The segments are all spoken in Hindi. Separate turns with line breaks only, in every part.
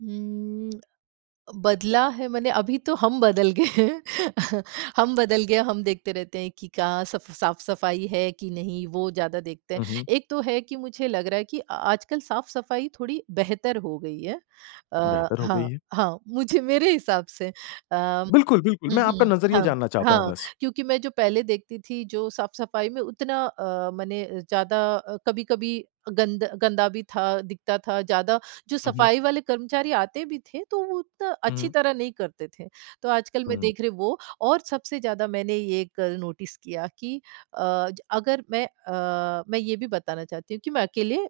उम, अ, बदला है माने अभी तो हम बदल गए हैं। हम बदल गए है। हम देखते रहते हैं कि कहाँ सफ साफ-सफ़ाई है कि नहीं, वो ज़्यादा देखते हैं।
हुँ, हुँ।
एक तो है कि मुझे लग रहा है कि अ आजकल साफ़-सफ़ाई थोड़ी बेहतर हो गई है। अ,
बेहतर हो गई
हाँ,
है।
हाँ। मुझे मेरे हिसाब से अ, हुँ,
बिल्कुल, बिल्कुल, मैं आपका
हुँ।
नज़रिया
हाँ,
जानना चाहता हूँ
हाँ।
बस।
क्योंकि मैं जो पहले देखती थी जो साफ़-सफ़ाई में उतना अ, माने अ, ज़्यादा अ, कभी-कभी गंद गंदा भी था, दिखता था ज़्यादा, जो
हुँ, हुँ।
सफ़ाई वाले कर्मचारी आते भी थे तो वो उतना
हुँ,
अच्छी
हुँ।
तरह नहीं करते थे। तो आजकल मैं
हुँ।
देख रही वो और सबसे ज़्यादा मैंने ये कल नोटिस किया कि अ ज अगर मैं अ, मैं ये भी बताना चाहती हूँ कि मैं अकेले अ,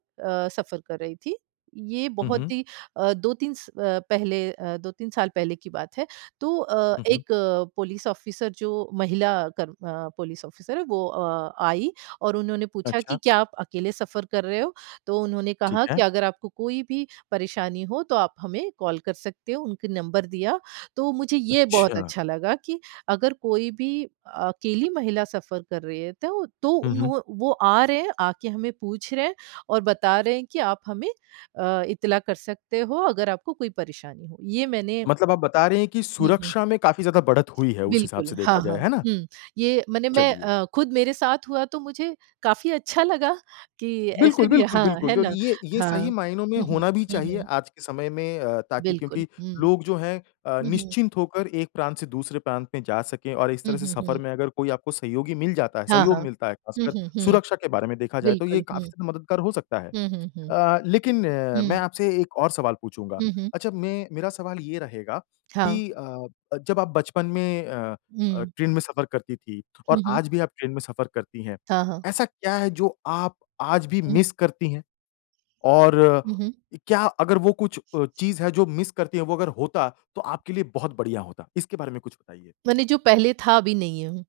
सफ़र कर रही थी। ये
हुँ,
बहुत
हुँ।
ही अ, 2-3 स अ, पहले अ, 2-3 साल पहले की बात है। तो अ,
हुँ, हुँ।
1 पुलिस ऑफ़िसर जो महिला कर्म अ, पुलिस ऑफ़िसर है, वो अ, आई और उन्होंने पूछा कि
अच्छा।
क्या आप अकेले सफ़र कर रहे हो? तो उन्होंने
ठीक
कहा कि
है।
अगर आपको कोई भी परेशानी हो तो आप हमें कॉल कर सकते हो, उनका नंबर दिया। तो मुझे ये बहुत
अच्छा।
अच्छा लगा कि अगर कोई भी अकेली महिला सफ़र कर रही है तो तो
हुँ, हुँ।
उन्हों वो आ रहे हैं, आके हमें पूछ रहे हैं और बता रहे हैं कि आप हमें अ, इत्तला कर सकते हो अगर आपको कोई परेशानी हो। ये मैंने
मतलब आप बता रहे है कि
हुँ, हुँ।
सुरक्षा में काफ़ी ज़्यादा बढ़त हुई है उस हिसाब
बिल्कुल,
से देखा
हाँ,
जाए,
हाँ।
है ना?
हुँ, ये माने मैं
चलिए।
अ, खुद मेरे साथ हुआ तो मुझे, काफ़ी अच्छा लगा कि ऐसे
बिल्कुल,
भी
बिल्कुल,
हाँ,
बिल्कुल,
है
डो
ना?
ये ये
हाँ।
सही मायनों में
हुँ, हुँ।
होना भी
हुँ,
चाहिए
हुँ।
आज के समय में अ, ताकि
बिल्कुल,
क्योंकि
हुँ।
लोग जो है अ,
हुँ, हुँ।
निश्चिंत होकर एक प्रांत से दूसरे प्रांत में जा सके और इस
हुँ,
तरह से
हुँ,
सफ़र
हुँ।
में अगर कोई आपको सहयोगी मिल जाता है
हाँ,
सहयोग
हाँ।
मिलता है
हुँ,
ख़ासकर,
हुँ, हुँ।
सुरक्षा के बारे में देखा जाए तो ये
बिल्कुल, हुँ।
काफ़ी ज़्यादा मददगार हो सकता है।
हुँ, हुँ, हुँ।
अ, लेकिन अ, मैं
हुँ।
आपसे एक और सवाल पूछूँगा।
हुँ, हुँ।
अच्छा मैं मेरा सवाल ये रहेगा
हाँ।
कि अ, जब आप बचपन में अ अ,
हुँ।
ट्रेन में सफ़र करती थी, और
हुँ, हुँ।
आज भी आप ट्रेन में सफ़र करती हैं।
हाँ, हाँ।
ऐसा क्या है जो आप आज भी
हुँ।
मिस करती हैं? और
हुँ, हुँ।
इ क्या अगर वो कुछ अ, चीज़ है जो मिस करती है वो अगर होता, तो आपके लिए बहुत बढ़िया होता? इसके बारे में कुछ बताइए।
माने जो पहले था अभी नहीं है। हुँ।